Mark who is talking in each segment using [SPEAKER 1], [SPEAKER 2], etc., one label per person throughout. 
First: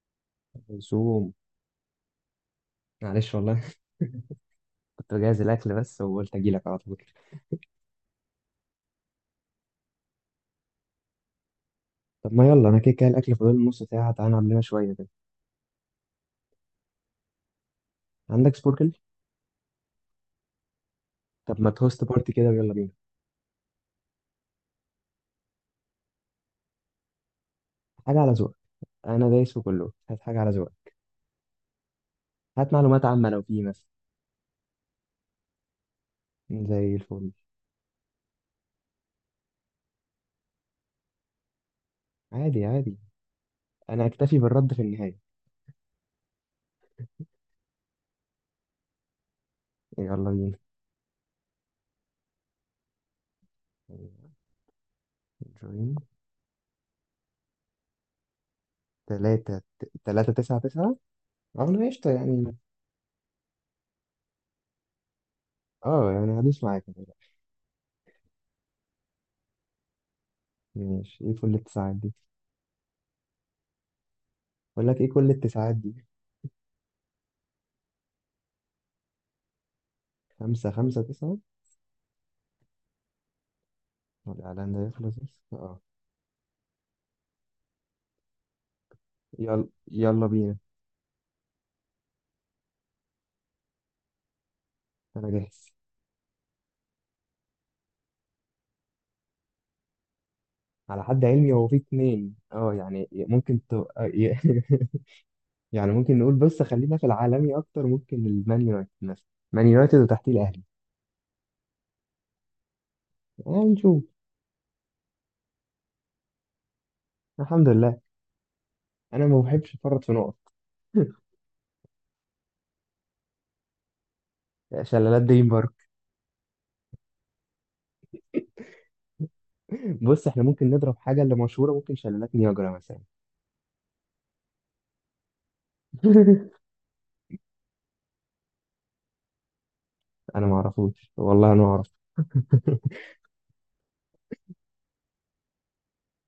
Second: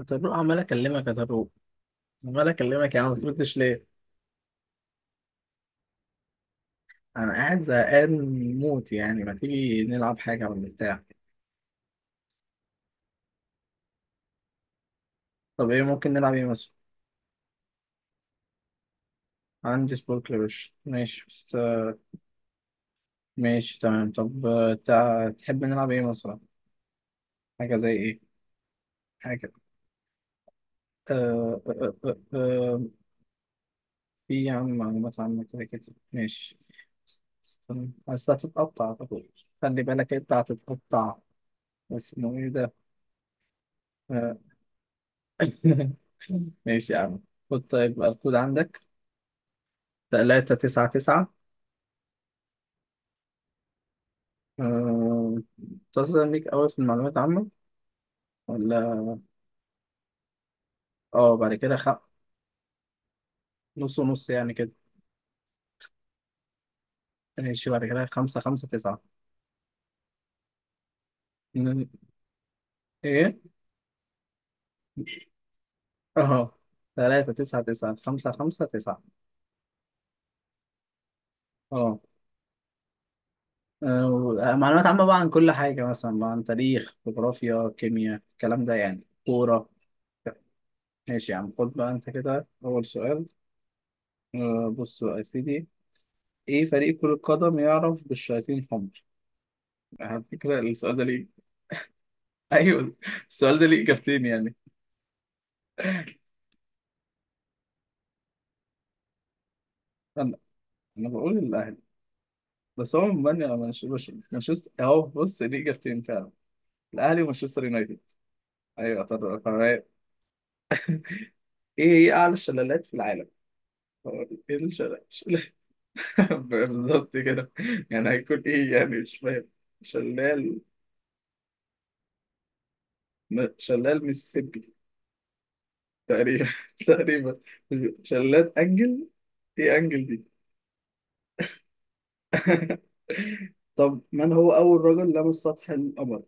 [SPEAKER 1] يا طارق، عمال اكلمك يا
[SPEAKER 2] زوم.
[SPEAKER 1] طارق، عمال اكلمك يا عم، ما
[SPEAKER 2] معلش
[SPEAKER 1] بتردش
[SPEAKER 2] والله.
[SPEAKER 1] ليه؟
[SPEAKER 2] كنت بجهز الاكل بس، وقلت اجي لك على طول.
[SPEAKER 1] انا قاعد زهقان موت، يعني ما تيجي نلعب حاجه ولا بتاع؟
[SPEAKER 2] طب ما يلا، انا كده كده الاكل فاضل له نص ساعه، تعالى نعمل لنا شويه كده.
[SPEAKER 1] طب ايه ممكن نلعب، ايه مثلا؟
[SPEAKER 2] عندك سبوركل؟
[SPEAKER 1] عندي سبورك يا باشا، ماشي بس.
[SPEAKER 2] طب ما تهوست بارتي كده، ويلا بينا.
[SPEAKER 1] ماشي تمام، طب تحب نلعب ايه مثلا؟ حاجه زي
[SPEAKER 2] حاجه على
[SPEAKER 1] ايه؟
[SPEAKER 2] ذوقك. انا
[SPEAKER 1] حاجه
[SPEAKER 2] دايس في كله، هات حاجه على ذوقك.
[SPEAKER 1] آه... آه... آه... آه...
[SPEAKER 2] هات
[SPEAKER 1] آه،
[SPEAKER 2] معلومات عامه لو في مثلا.
[SPEAKER 1] في يا عم، معلومات عامه كده كده. ماشي
[SPEAKER 2] زي الفل.
[SPEAKER 1] تمام. بس هتتقطع يا طارق، خلي بالك انت هتتقطع. اسمه ايه
[SPEAKER 2] عادي
[SPEAKER 1] ده؟
[SPEAKER 2] عادي، انا
[SPEAKER 1] آه،
[SPEAKER 2] اكتفي بالرد في النهايه.
[SPEAKER 1] ماشي يا عم. خد طيب الكود عندك:
[SPEAKER 2] يلا
[SPEAKER 1] تلاتة
[SPEAKER 2] بينا.
[SPEAKER 1] تسعة تسعة. آه،
[SPEAKER 2] جوين
[SPEAKER 1] متصلة بيك أوي في المعلومات العامة، ولا؟
[SPEAKER 2] تلاتة تلاتة تسعة تسعة.
[SPEAKER 1] اه، بعد
[SPEAKER 2] اه،
[SPEAKER 1] كده
[SPEAKER 2] انا قشطة يعني.
[SPEAKER 1] نص ونص يعني كده.
[SPEAKER 2] اه يعني هدوس معاك.
[SPEAKER 1] ماشي، بعد كده خمسة خمسة تسعة.
[SPEAKER 2] ماشي، ايه كل
[SPEAKER 1] ن-
[SPEAKER 2] التسعات دي؟
[SPEAKER 1] ايه؟
[SPEAKER 2] بقول لك ايه كل التسعات دي.
[SPEAKER 1] اه، تلاتة تسعة تسعة خمسة خمسة تسعة.
[SPEAKER 2] خمسة خمسة تسعة.
[SPEAKER 1] اه.
[SPEAKER 2] الإعلان
[SPEAKER 1] معلومات
[SPEAKER 2] ده
[SPEAKER 1] عامة
[SPEAKER 2] يخلص
[SPEAKER 1] بقى عن
[SPEAKER 2] بس
[SPEAKER 1] كل
[SPEAKER 2] اه.
[SPEAKER 1] حاجة، مثلا بقى عن تاريخ، جغرافيا، كيمياء، الكلام ده، يعني
[SPEAKER 2] يلا
[SPEAKER 1] كورة.
[SPEAKER 2] يلا بينا.
[SPEAKER 1] ماشي يا عم، خد بقى انت كده أول سؤال. بص بقى يا
[SPEAKER 2] أنا
[SPEAKER 1] سيدي،
[SPEAKER 2] جاهز.
[SPEAKER 1] ايه فريق كرة قدم يعرف بالشياطين الحمر؟ على فكرة السؤال ده
[SPEAKER 2] على حد
[SPEAKER 1] ليه،
[SPEAKER 2] علمي هو في اتنين، اه
[SPEAKER 1] ايوه
[SPEAKER 2] يعني
[SPEAKER 1] السؤال
[SPEAKER 2] ممكن
[SPEAKER 1] ده
[SPEAKER 2] ت...
[SPEAKER 1] ليه
[SPEAKER 2] آه،
[SPEAKER 1] اجابتين
[SPEAKER 2] ي-
[SPEAKER 1] يعني.
[SPEAKER 2] يعني ممكن نقول، بس خلينا في العالمي أكتر، ممكن المان يونايتد مثلا. مان يونايتد وتحتيه
[SPEAKER 1] انا
[SPEAKER 2] الأهلي.
[SPEAKER 1] انا بقول الاهلي، بس هو من
[SPEAKER 2] آه نشوف.
[SPEAKER 1] مانشستر اهو، بص ليه اجابتين فعلا. الاهلي ومانشستر
[SPEAKER 2] الحمد
[SPEAKER 1] يونايتد.
[SPEAKER 2] لله.
[SPEAKER 1] ايوه،
[SPEAKER 2] أنا
[SPEAKER 1] طب
[SPEAKER 2] ما
[SPEAKER 1] طب
[SPEAKER 2] بحبش
[SPEAKER 1] أيوة.
[SPEAKER 2] أفرط في نقط.
[SPEAKER 1] ايه هي اعلى الشلالات في العالم؟ هو ايه الشلال؟
[SPEAKER 2] شلالات دريم
[SPEAKER 1] شلال
[SPEAKER 2] بارك.
[SPEAKER 1] بالظبط كده. يعني هيكون ايه يعني، مش فاهم.
[SPEAKER 2] بص احنا
[SPEAKER 1] شلال
[SPEAKER 2] ممكن نضرب حاجة اللي مشهورة، ممكن شلالات نياجرا مثلا.
[SPEAKER 1] شلال ميسيسيبي. تقريبا تقريبا. شلال انجل، ايه انجل دي؟
[SPEAKER 2] انا ما اعرفوش والله، انا ما اعرف.
[SPEAKER 1] طب، من هو اول رجل لمس سطح القمر؟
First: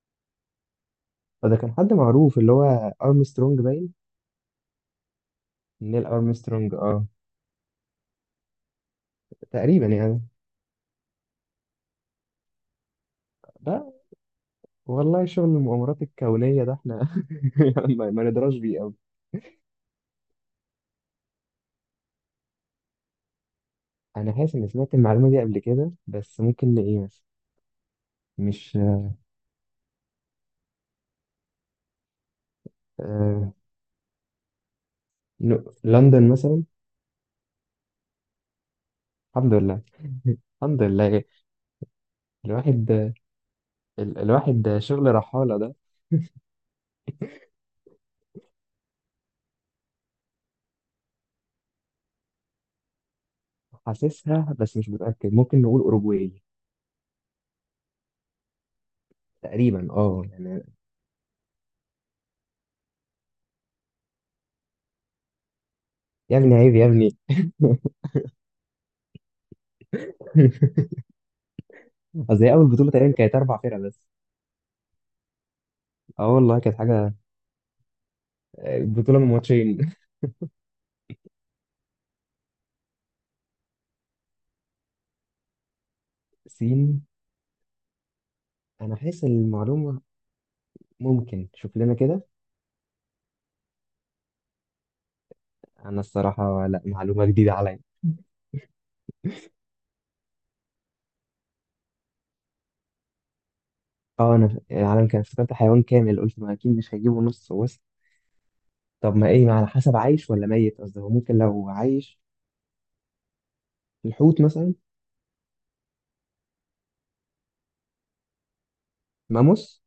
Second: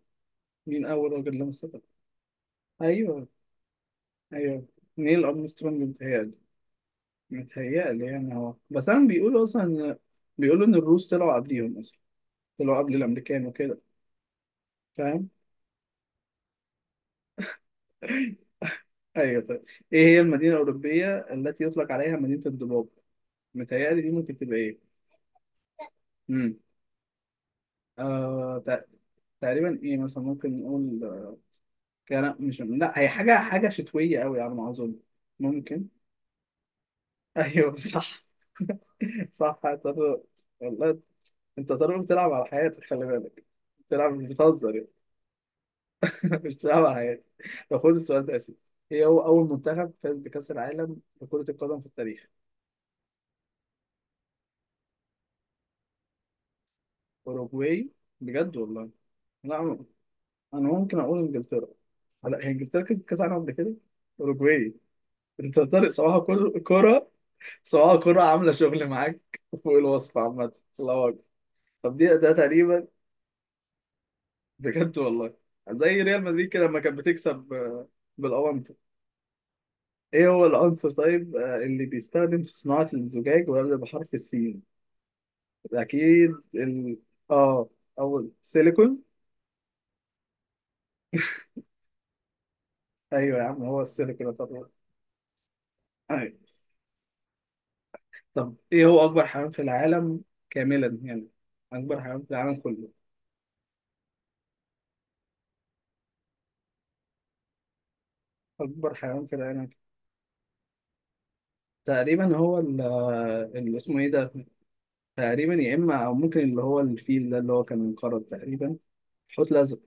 [SPEAKER 1] مين اول رجل لمس
[SPEAKER 2] فده كان
[SPEAKER 1] سطح؟
[SPEAKER 2] حد معروف، اللي هو
[SPEAKER 1] ايوه.
[SPEAKER 2] ارمسترونج باين.
[SPEAKER 1] ايوه. نيل ارمسترونج
[SPEAKER 2] نيل
[SPEAKER 1] متهيألي.
[SPEAKER 2] ارمسترونج اه.
[SPEAKER 1] متهيألي يعني هو، بس انا بيقولوا اصلا
[SPEAKER 2] تقريبا
[SPEAKER 1] إن-
[SPEAKER 2] يعني.
[SPEAKER 1] بيقولوا ان الروس طلعوا قبليهم اصلا، طلعوا قبل الامريكان وكده.
[SPEAKER 2] والله
[SPEAKER 1] فاهم.
[SPEAKER 2] شغل المؤامرات الكونية ده احنا، ما ندراش بيه قوي.
[SPEAKER 1] ايوه طيب. ايه هي المدينه الاوروبيه التي يطلق عليها مدينه الضباب؟ متهيألي دي
[SPEAKER 2] انا
[SPEAKER 1] ممكن
[SPEAKER 2] حاسس
[SPEAKER 1] تبقى
[SPEAKER 2] اني
[SPEAKER 1] ايه.
[SPEAKER 2] سمعت المعلومة دي قبل كده، بس
[SPEAKER 1] امم
[SPEAKER 2] ممكن لايه مثلا.
[SPEAKER 1] آه
[SPEAKER 2] مش
[SPEAKER 1] تق- تقريبا ايه مثلا، ممكن نقول كان، مش لا، هي حاجه
[SPEAKER 2] آه...
[SPEAKER 1] حاجه شتويه قوي على ما اظن. ممكن.
[SPEAKER 2] لندن مثلا.
[SPEAKER 1] ايوه صح.
[SPEAKER 2] الحمد
[SPEAKER 1] صح
[SPEAKER 2] لله.
[SPEAKER 1] هتضرب.
[SPEAKER 2] الحمد
[SPEAKER 1] والله،
[SPEAKER 2] لله.
[SPEAKER 1] انت طالما بتلعب على حياتك
[SPEAKER 2] الواحد
[SPEAKER 1] خلي بالك، بتلعب مش بتهزر
[SPEAKER 2] الواحد
[SPEAKER 1] يعني.
[SPEAKER 2] شغل رحالة ده.
[SPEAKER 1] مش بتلعب على حياتك. طب خد السؤال ده يا سيدي، ايه هو اول منتخب فاز بكأس العالم لكرة القدم في التاريخ؟
[SPEAKER 2] حاسسها بس مش متأكد، ممكن نقول أوروجواي.
[SPEAKER 1] اوروجواي؟ بجد والله. لا انا،
[SPEAKER 2] تقريبا اه يعني.
[SPEAKER 1] أنا ممكن اقول انجلترا. لا، هي انجلترا كسبت كأس العالم قبل كده. اوروجواي. انت طارق صباح
[SPEAKER 2] يا ابني
[SPEAKER 1] كل
[SPEAKER 2] عيب يا
[SPEAKER 1] كرة،
[SPEAKER 2] ابني.
[SPEAKER 1] صباح كرة، عاملة شغل معاك فوق الوصف عامة. الله اكبر. طب دي ده
[SPEAKER 2] قصدي أول
[SPEAKER 1] تقريبا،
[SPEAKER 2] بطولة تقريبا كانت أربع فرق بس.
[SPEAKER 1] بجد والله، زي ريال
[SPEAKER 2] اه
[SPEAKER 1] مدريد
[SPEAKER 2] والله
[SPEAKER 1] كده
[SPEAKER 2] كانت
[SPEAKER 1] لما كانت
[SPEAKER 2] حاجة.
[SPEAKER 1] بتكسب بالأونت.
[SPEAKER 2] بطولة من ماتشين.
[SPEAKER 1] ايه هو العنصر طيب اللي بيستخدم في صناعة الزجاج ويبدأ بحرف السين؟ اكيد
[SPEAKER 2] الصين.
[SPEAKER 1] اه اول
[SPEAKER 2] أنا
[SPEAKER 1] سيليكون.
[SPEAKER 2] حاسس المعلومة، ممكن شوف لنا كده.
[SPEAKER 1] ايوه يا عم، هو السيليكون طبعا.
[SPEAKER 2] انا
[SPEAKER 1] ايوه.
[SPEAKER 2] الصراحه لا معلومه جديده عليا.
[SPEAKER 1] طب ايه هو اكبر حيوان في العالم، كاملا يعني، اكبر حيوان في العالم كله؟
[SPEAKER 2] اه انا العالم كان افتكرت حيوان كامل، قلت ما اكيد مش هيجيبوا نص وسط.
[SPEAKER 1] اكبر
[SPEAKER 2] طب
[SPEAKER 1] حيوان
[SPEAKER 2] ما
[SPEAKER 1] في
[SPEAKER 2] ايه، ما على
[SPEAKER 1] العالم
[SPEAKER 2] حسب عايش ولا ميت، قصدي هو ممكن لو عايش.
[SPEAKER 1] تقريبا هو اللي اسمه ايه ده،
[SPEAKER 2] الحوت مثلا.
[SPEAKER 1] تقريبا يا اما او ممكن اللي هو الفيل ده اللي هو كان منقرض تقريبا. حوت الازرق.
[SPEAKER 2] ماموس.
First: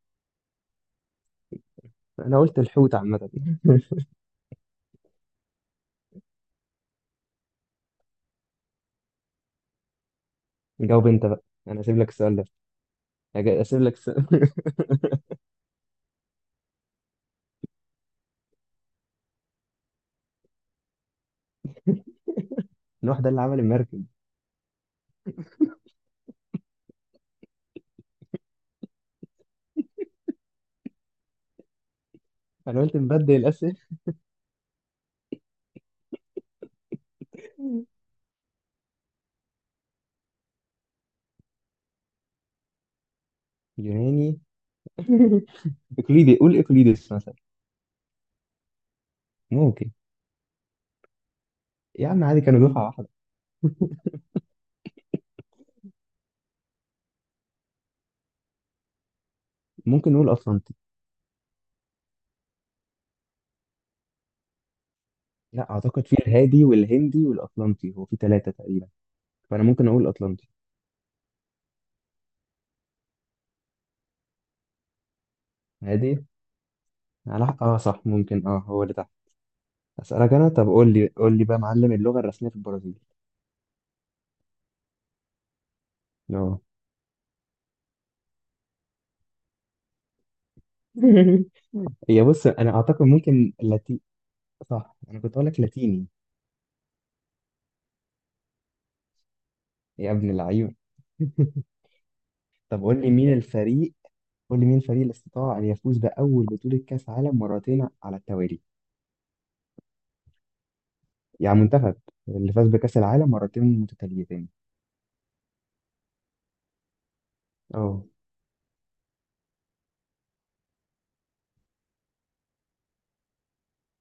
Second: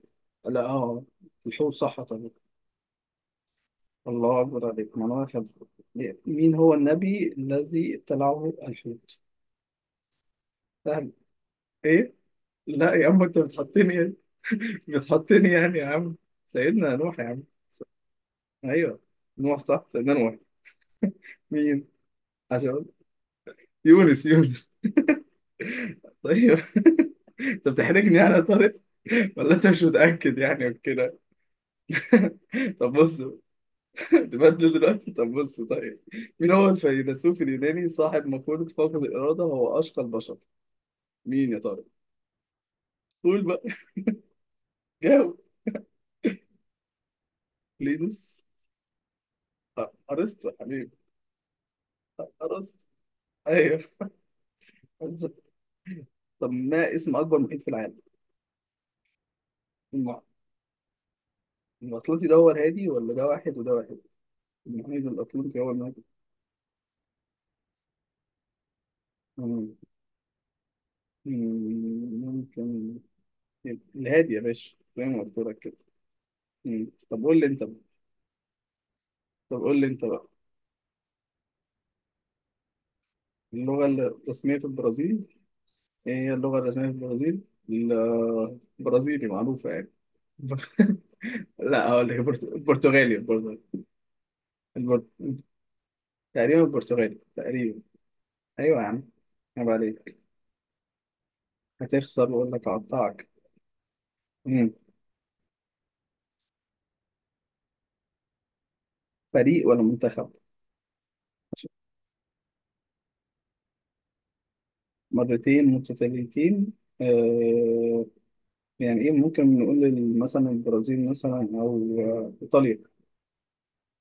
[SPEAKER 1] لا اه، الحوت صح طبعا.
[SPEAKER 2] انا قلت الحوت عامه.
[SPEAKER 1] الله أكبر عليك، ما أنا أخذ. مين هو النبي الذي ابتلعه الحوت؟
[SPEAKER 2] جاوب
[SPEAKER 1] سهل.
[SPEAKER 2] انت بقى، انا اسيب لك
[SPEAKER 1] إيه؟
[SPEAKER 2] السؤال ده.
[SPEAKER 1] لا يا عم، أنت
[SPEAKER 2] اسيب لك
[SPEAKER 1] بتحطني يعني.
[SPEAKER 2] السؤال.
[SPEAKER 1] بتحطني يعني يا عم. سيدنا نوح يا عم. أيوه، نوح صح، سيدنا نوح. مين؟ عشان
[SPEAKER 2] نوح ده اللي عمل المركب.
[SPEAKER 1] يونس، يونس. طيب. أنت بتحرجني يعني يا طارق، ولا أنت مش متأكد يعني وكده.
[SPEAKER 2] انا
[SPEAKER 1] طب
[SPEAKER 2] قلت
[SPEAKER 1] بص،
[SPEAKER 2] نبدل الاسئله.
[SPEAKER 1] تبدل دلوقتي، طب بص طيب. مين هو الفيلسوف اليوناني صاحب مقولة فقد الإرادة هو أشقى البشر؟ مين يا طارق؟ قول بقى،
[SPEAKER 2] يوناني.
[SPEAKER 1] جاوب.
[SPEAKER 2] اقليدي، قول اقليدس مثلا.
[SPEAKER 1] لينوس.
[SPEAKER 2] ممكن.
[SPEAKER 1] ارسطو يا حبيبي.
[SPEAKER 2] يا عم عادي كانوا
[SPEAKER 1] ارسطو.
[SPEAKER 2] دفعه واحده.
[SPEAKER 1] ايوه. طب ما اسم اكبر محيط في العالم؟
[SPEAKER 2] ممكن
[SPEAKER 1] الم-
[SPEAKER 2] نقول اطلنطي.
[SPEAKER 1] الاطلنطي ده هو الهادي، ولا ده واحد وده واحد؟ المحيط الاطلنطي هو
[SPEAKER 2] لا
[SPEAKER 1] الهادي.
[SPEAKER 2] اعتقد في الهادي والهندي والاطلنطي، هو في ثلاثه تقريبا. فانا
[SPEAKER 1] مم.
[SPEAKER 2] ممكن اقول اطلنطي.
[SPEAKER 1] مم. ممكن. الهادي يا باشا، زي ما قلت لك كده.
[SPEAKER 2] عادي.
[SPEAKER 1] مم. طب قول لي
[SPEAKER 2] على
[SPEAKER 1] انت
[SPEAKER 2] حق اه،
[SPEAKER 1] بقى
[SPEAKER 2] صح ممكن اه هو اللي تحت.
[SPEAKER 1] طب قول لي انت بقى
[SPEAKER 2] اسالك انا، طب قول لي قول لي بقى يا معلم، اللغه الرسميه في البرازيل.
[SPEAKER 1] اللغة الرسمية في البرازيل، ايه هي اللغة
[SPEAKER 2] اه.
[SPEAKER 1] الرسمية في البرازيل؟ ال- البرازيلي معروفة يعني. لا، هقول لك
[SPEAKER 2] هي بص انا اعتقد
[SPEAKER 1] البرتغالي
[SPEAKER 2] ممكن
[SPEAKER 1] البرتغالي
[SPEAKER 2] لاتي. صح، انا
[SPEAKER 1] البرت-
[SPEAKER 2] كنت اقول لك لاتيني.
[SPEAKER 1] تقريبا البرتغالي تقريبا. ايوه يا عم، عيب
[SPEAKER 2] يا
[SPEAKER 1] عليك.
[SPEAKER 2] ابن العيون.
[SPEAKER 1] هتخسر واقول لك
[SPEAKER 2] طب قول لي
[SPEAKER 1] هقطعك.
[SPEAKER 2] مين الفريق، قول لي
[SPEAKER 1] مم.
[SPEAKER 2] مين الفريق اللي استطاع ان يفوز باول بطوله كاس عالم مرتين على التوالي.
[SPEAKER 1] فريق ولا منتخب؟
[SPEAKER 2] يعني منتخب. اللي فاز بكاس العالم مرتين متتاليتين.
[SPEAKER 1] مرتين متتاليتين.
[SPEAKER 2] اه.
[SPEAKER 1] آه. يعني ايه، ممكن نقول مثلا البرازيل مثلا او ايطاليا.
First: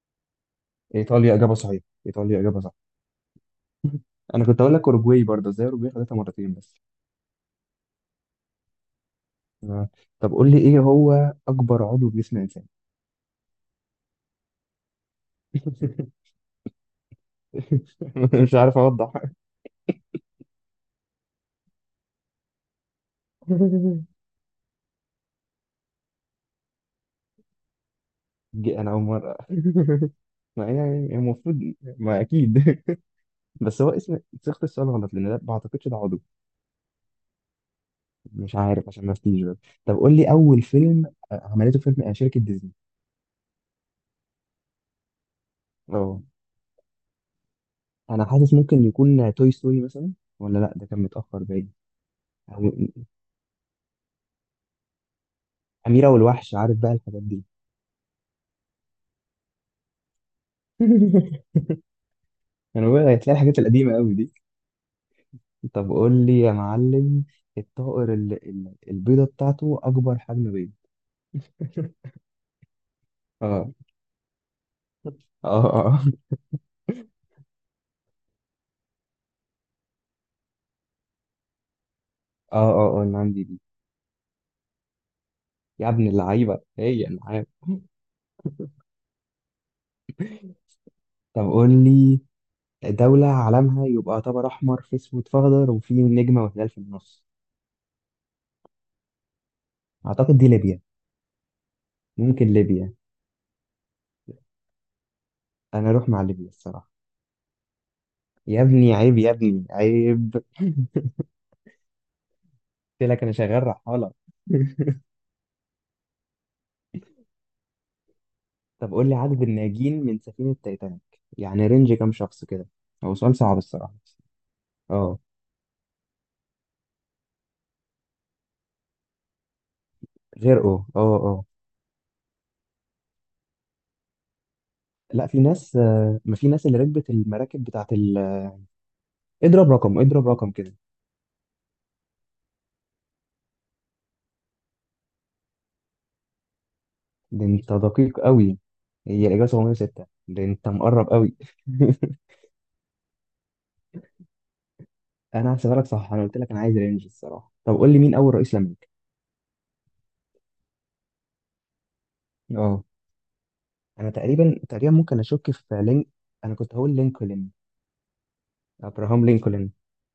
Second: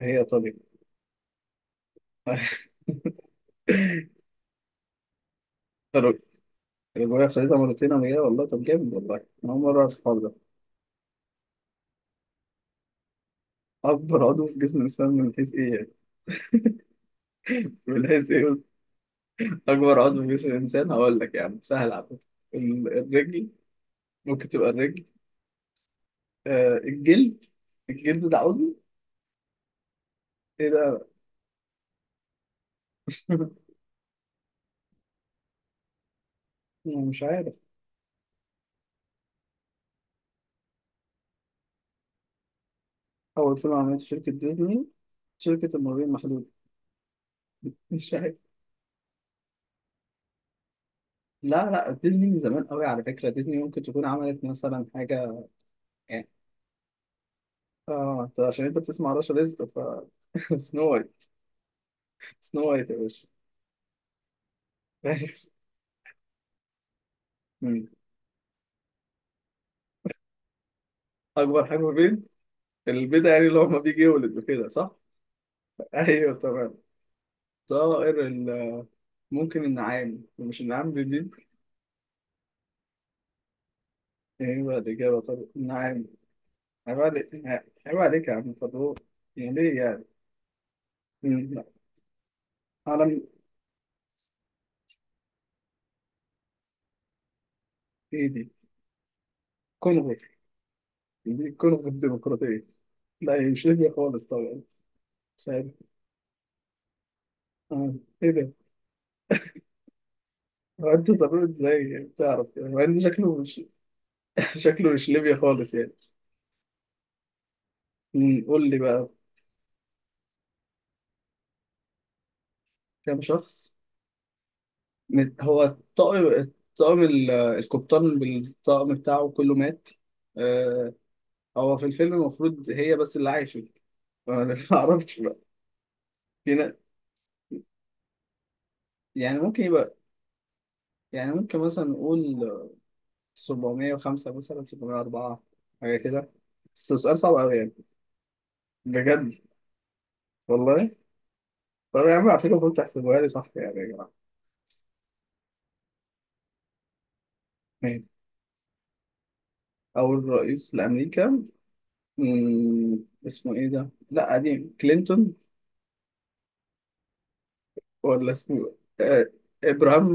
[SPEAKER 1] هي ايطاليا.
[SPEAKER 2] ايطاليا اجابه صحيحه، ايطاليا اجابه صح. انا كنت اقول لك اوروجواي برضه، ازاي اوروجواي خدتها مرتين بس.
[SPEAKER 1] الرجوله خدتها مرتين قبل كده والله، طب جامد والله. انا اول مره
[SPEAKER 2] آه.
[SPEAKER 1] اعرف الحوار
[SPEAKER 2] طب
[SPEAKER 1] ده.
[SPEAKER 2] قول لي ايه هو اكبر عضو في جسم الانسان.
[SPEAKER 1] اكبر عضو في جسم الانسان من حيث ايه يعني؟ من حيث
[SPEAKER 2] مش
[SPEAKER 1] ايه؟
[SPEAKER 2] عارف اوضح.
[SPEAKER 1] اكبر عضو في جسم الانسان، هقول لك يعني سهل على فكره. الرجل. ممكن تبقى الرجل. آه، الجلد. الجلد ده عضو.
[SPEAKER 2] دي انا اول مره. ما
[SPEAKER 1] ايه
[SPEAKER 2] هي
[SPEAKER 1] ده؟
[SPEAKER 2] يعني المفروض ما اكيد. بس هو اسم صيغه السؤال غلط، لان ده ما اعتقدش ده عضو.
[SPEAKER 1] يعني مش عارف.
[SPEAKER 2] مش عارف عشان ما افتيش بس. طب قول لي اول فيلم، عملته فيلم شركه ديزني.
[SPEAKER 1] أول فيلم عملته شركة ديزني؟ شركة المرورين
[SPEAKER 2] اه،
[SPEAKER 1] المحدودة. مش
[SPEAKER 2] انا
[SPEAKER 1] عارف.
[SPEAKER 2] حاسس ممكن يكون توي ستوري مثلا. ولا لا، ده كان متاخر
[SPEAKER 1] لا
[SPEAKER 2] باين.
[SPEAKER 1] لا، ديزني من زمان
[SPEAKER 2] او
[SPEAKER 1] قوي على فكرة، ديزني ممكن تكون عملت مثلا حاجة
[SPEAKER 2] اميره
[SPEAKER 1] يعني.
[SPEAKER 2] والوحش عارف بقى، الحاجات دي.
[SPEAKER 1] اه، انت عشان انت بتسمع رشا رزق ف سنو وايت. سنو
[SPEAKER 2] انا
[SPEAKER 1] وايت يا
[SPEAKER 2] بقى
[SPEAKER 1] باشا.
[SPEAKER 2] هتلاقي الحاجات القديمه قوي دي. طب قول لي يا معلم،
[SPEAKER 1] مم.
[SPEAKER 2] الطائر اللي البيضة بتاعته أكبر حجم بيض.
[SPEAKER 1] أكبر حاجة في البيت، البيضة يعني اللي هو
[SPEAKER 2] اه
[SPEAKER 1] ما بيجي يولد وكده صح؟
[SPEAKER 2] اه اه اه
[SPEAKER 1] أيوه تمام. طائر ال- ممكن النعام، مش النعام بالبيض؟
[SPEAKER 2] اه اه أنا عندي دي.
[SPEAKER 1] ايه بقى الإجابة؟ طب
[SPEAKER 2] يا
[SPEAKER 1] النعام.
[SPEAKER 2] ابن اللعيبة،
[SPEAKER 1] عيب
[SPEAKER 2] هي أنا
[SPEAKER 1] عليك.
[SPEAKER 2] عارف.
[SPEAKER 1] عيب عليك يا عم، طب هو يعني ليه يعني؟ مم.
[SPEAKER 2] طب
[SPEAKER 1] لا.
[SPEAKER 2] قول لي
[SPEAKER 1] عالم.
[SPEAKER 2] دولة علمها يبقى طبق أحمر في أسود في أخضر، وفي نجمة وهلال في النص.
[SPEAKER 1] ايه دي؟ كونغو.
[SPEAKER 2] أعتقد دي ليبيا.
[SPEAKER 1] دي كونغو
[SPEAKER 2] ممكن
[SPEAKER 1] الديمقراطية.
[SPEAKER 2] ليبيا.
[SPEAKER 1] لا، هي مش ليبيا خالص طبعا. مش عارف.
[SPEAKER 2] أنا أروح مع ليبيا الصراحة.
[SPEAKER 1] آه. ايه ده؟
[SPEAKER 2] يا ابني عيب يا ابني عيب.
[SPEAKER 1] هو انت ضروري ازاي يعني بتعرف، يعني مع ان
[SPEAKER 2] قلت لك أنا
[SPEAKER 1] شكله مش
[SPEAKER 2] شغال رحالة.
[SPEAKER 1] شكله مش ليبيا خالص يعني. قول لي
[SPEAKER 2] طب
[SPEAKER 1] بقى.
[SPEAKER 2] قول لي عدد الناجين من سفينة تايتانيك، يعني رينج كام شخص كده. هو
[SPEAKER 1] كام
[SPEAKER 2] سؤال صعب
[SPEAKER 1] شخص؟
[SPEAKER 2] الصراحة. اه.
[SPEAKER 1] هو الطاقم، الطاقم القبطان بالطاقم بتاعه كله مات.
[SPEAKER 2] غرقوا
[SPEAKER 1] آه،
[SPEAKER 2] اه اه.
[SPEAKER 1] هو في الفيلم المفروض هي بس اللي عايشة. أنا ما اعرفش
[SPEAKER 2] لا
[SPEAKER 1] بقى.
[SPEAKER 2] في ناس، ما في
[SPEAKER 1] في
[SPEAKER 2] ناس
[SPEAKER 1] نا-
[SPEAKER 2] اللي ركبت المراكب بتاعت
[SPEAKER 1] يعني ممكن
[SPEAKER 2] اضرب
[SPEAKER 1] يبقى،
[SPEAKER 2] رقم، اضرب رقم كده.
[SPEAKER 1] يعني ممكن مثلا نقول 705 مثلا، 704، حاجة كده. بس سؤال صعب
[SPEAKER 2] ده
[SPEAKER 1] أوي يعني،
[SPEAKER 2] انت دقيق قوي. هي
[SPEAKER 1] بجد
[SPEAKER 2] الاجابه 706، ده انت
[SPEAKER 1] والله.
[SPEAKER 2] مقرب قوي.
[SPEAKER 1] طب يا عم على فكرة المفروض تحسبوها لي صح يعني يا جماعة.
[SPEAKER 2] انا هحسبها لك صح، انا قلت لك انا عايز رينج الصراحه. طب قول لي
[SPEAKER 1] ماشي.
[SPEAKER 2] مين اول رئيس لامريكا.
[SPEAKER 1] أول رئيس لأمريكا.
[SPEAKER 2] اه،
[SPEAKER 1] مم، اسمه إيه ده؟
[SPEAKER 2] انا
[SPEAKER 1] لا
[SPEAKER 2] تقريبا
[SPEAKER 1] قديم،
[SPEAKER 2] تقريبا ممكن
[SPEAKER 1] كلينتون
[SPEAKER 2] اشك في لينك. انا كنت هقول لينكولن.
[SPEAKER 1] ولا اسمه إيه؟ آه
[SPEAKER 2] ابراهام لينكولن.
[SPEAKER 1] إبراهام.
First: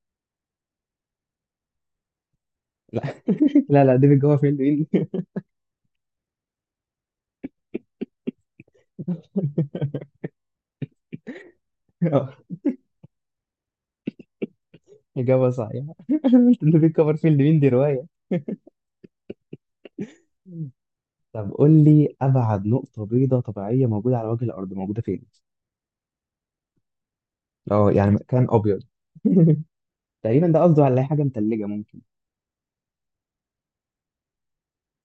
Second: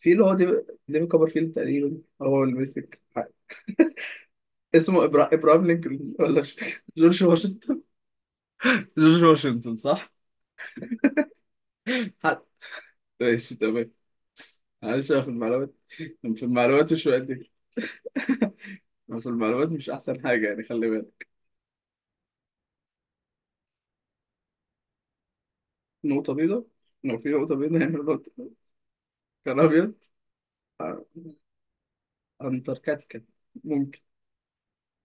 [SPEAKER 1] في اللي هو ديفيد، ديفيد كوبرفيلد تقريبا هو اللي مسك
[SPEAKER 2] لا. لا لا، ديفيد كوفرفيلد مين؟
[SPEAKER 1] اسمه إبراهام لينكولن، ولا مش فاكر. جورج واشنطن. جورج واشنطن صح؟
[SPEAKER 2] آه،
[SPEAKER 1] حد. ماشي تمام. معلش، أنا في
[SPEAKER 2] اجابه
[SPEAKER 1] المعلومات،
[SPEAKER 2] صحيحه.
[SPEAKER 1] في
[SPEAKER 2] ديفيد
[SPEAKER 1] المعلومات شوية،
[SPEAKER 2] كوفرفيلد مين؟ دي روايه.
[SPEAKER 1] بس المعلومات مش أحسن حاجة يعني، خلي بالك.
[SPEAKER 2] طب قول لي ابعد نقطه بيضاء طبيعيه موجوده على وجه الارض موجوده فين.
[SPEAKER 1] نقطة بيضاء، لو في نقطة بيضاء
[SPEAKER 2] اه
[SPEAKER 1] هيعمل
[SPEAKER 2] يعني
[SPEAKER 1] نقطة،
[SPEAKER 2] مكان ابيض.
[SPEAKER 1] كان أبيض.
[SPEAKER 2] تقريبا ده قصده على
[SPEAKER 1] آه،
[SPEAKER 2] أي حاجه متلجه، ممكن.
[SPEAKER 1] أنتاركتيكا. ممكن.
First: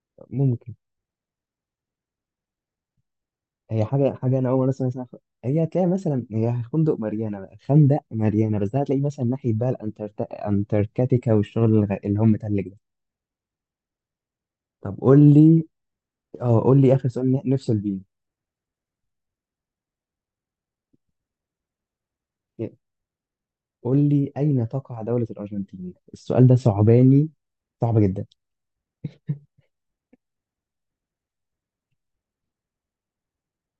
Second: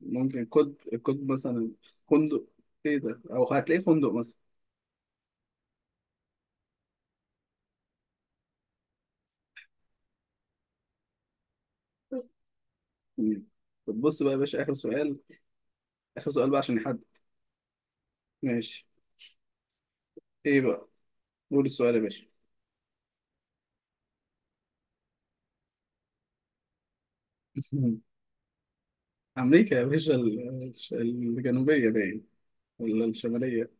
[SPEAKER 1] ممكن كود.
[SPEAKER 2] ممكن.
[SPEAKER 1] كود مثلا. فندق. إيه ده، أو هتلاقيه
[SPEAKER 2] هي
[SPEAKER 1] فندق
[SPEAKER 2] حاجه
[SPEAKER 1] مثلا.
[SPEAKER 2] حاجه، انا اول مره اسمع اسمها. هي هتلاقي مثلا هي خندق ماريانا بقى، خندق ماريانا، بس ده هتلاقيه مثلا ناحيه بقى انتاركتيكا، والشغل اللي هم متلج ده.
[SPEAKER 1] مم. طب بص بقى يا باشا، آخر
[SPEAKER 2] طب
[SPEAKER 1] سؤال.
[SPEAKER 2] قول لي.
[SPEAKER 1] آخر سؤال بقى
[SPEAKER 2] اه
[SPEAKER 1] عشان
[SPEAKER 2] قول لي
[SPEAKER 1] نحدد.
[SPEAKER 2] اخر سؤال، نفصل بيه.
[SPEAKER 1] ماشي. إيه بقى؟ قول السؤال يا باشا.
[SPEAKER 2] قول لي اين تقع دوله الارجنتين؟ السؤال ده صعباني، صعب جدا.
[SPEAKER 1] أمريكا يا باشا، الجنوبية باين، ولا الشمالية؟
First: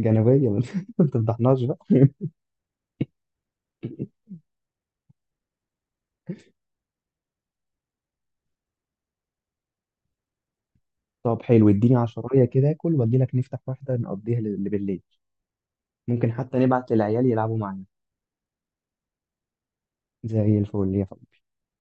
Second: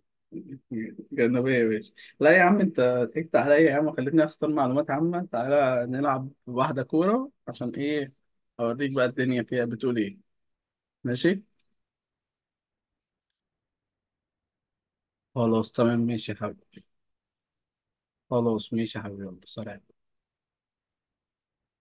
[SPEAKER 2] جنوبيا. ما
[SPEAKER 1] جنبية
[SPEAKER 2] تفضحناش.
[SPEAKER 1] يا باشا. لا يا عم، انت ضحكت عليا يا عم وخلتني اختار معلومات عامة، تعالى نلعب واحدة كورة عشان ايه. اوريك بقى الدنيا فيها بتقول ايه. ماشي.
[SPEAKER 2] طب حلو اديني عشراية كده اكل، واجي لك نفتح واحدة نقضيها لبالليل.
[SPEAKER 1] خلاص تمام، ماشي
[SPEAKER 2] ممكن
[SPEAKER 1] يا
[SPEAKER 2] حتى
[SPEAKER 1] حبيبي.
[SPEAKER 2] نبعت للعيال يلعبوا معانا.
[SPEAKER 1] خلاص، ماشي يا حبيبي، يلا سلام.
[SPEAKER 2] زي الفل يا فندم.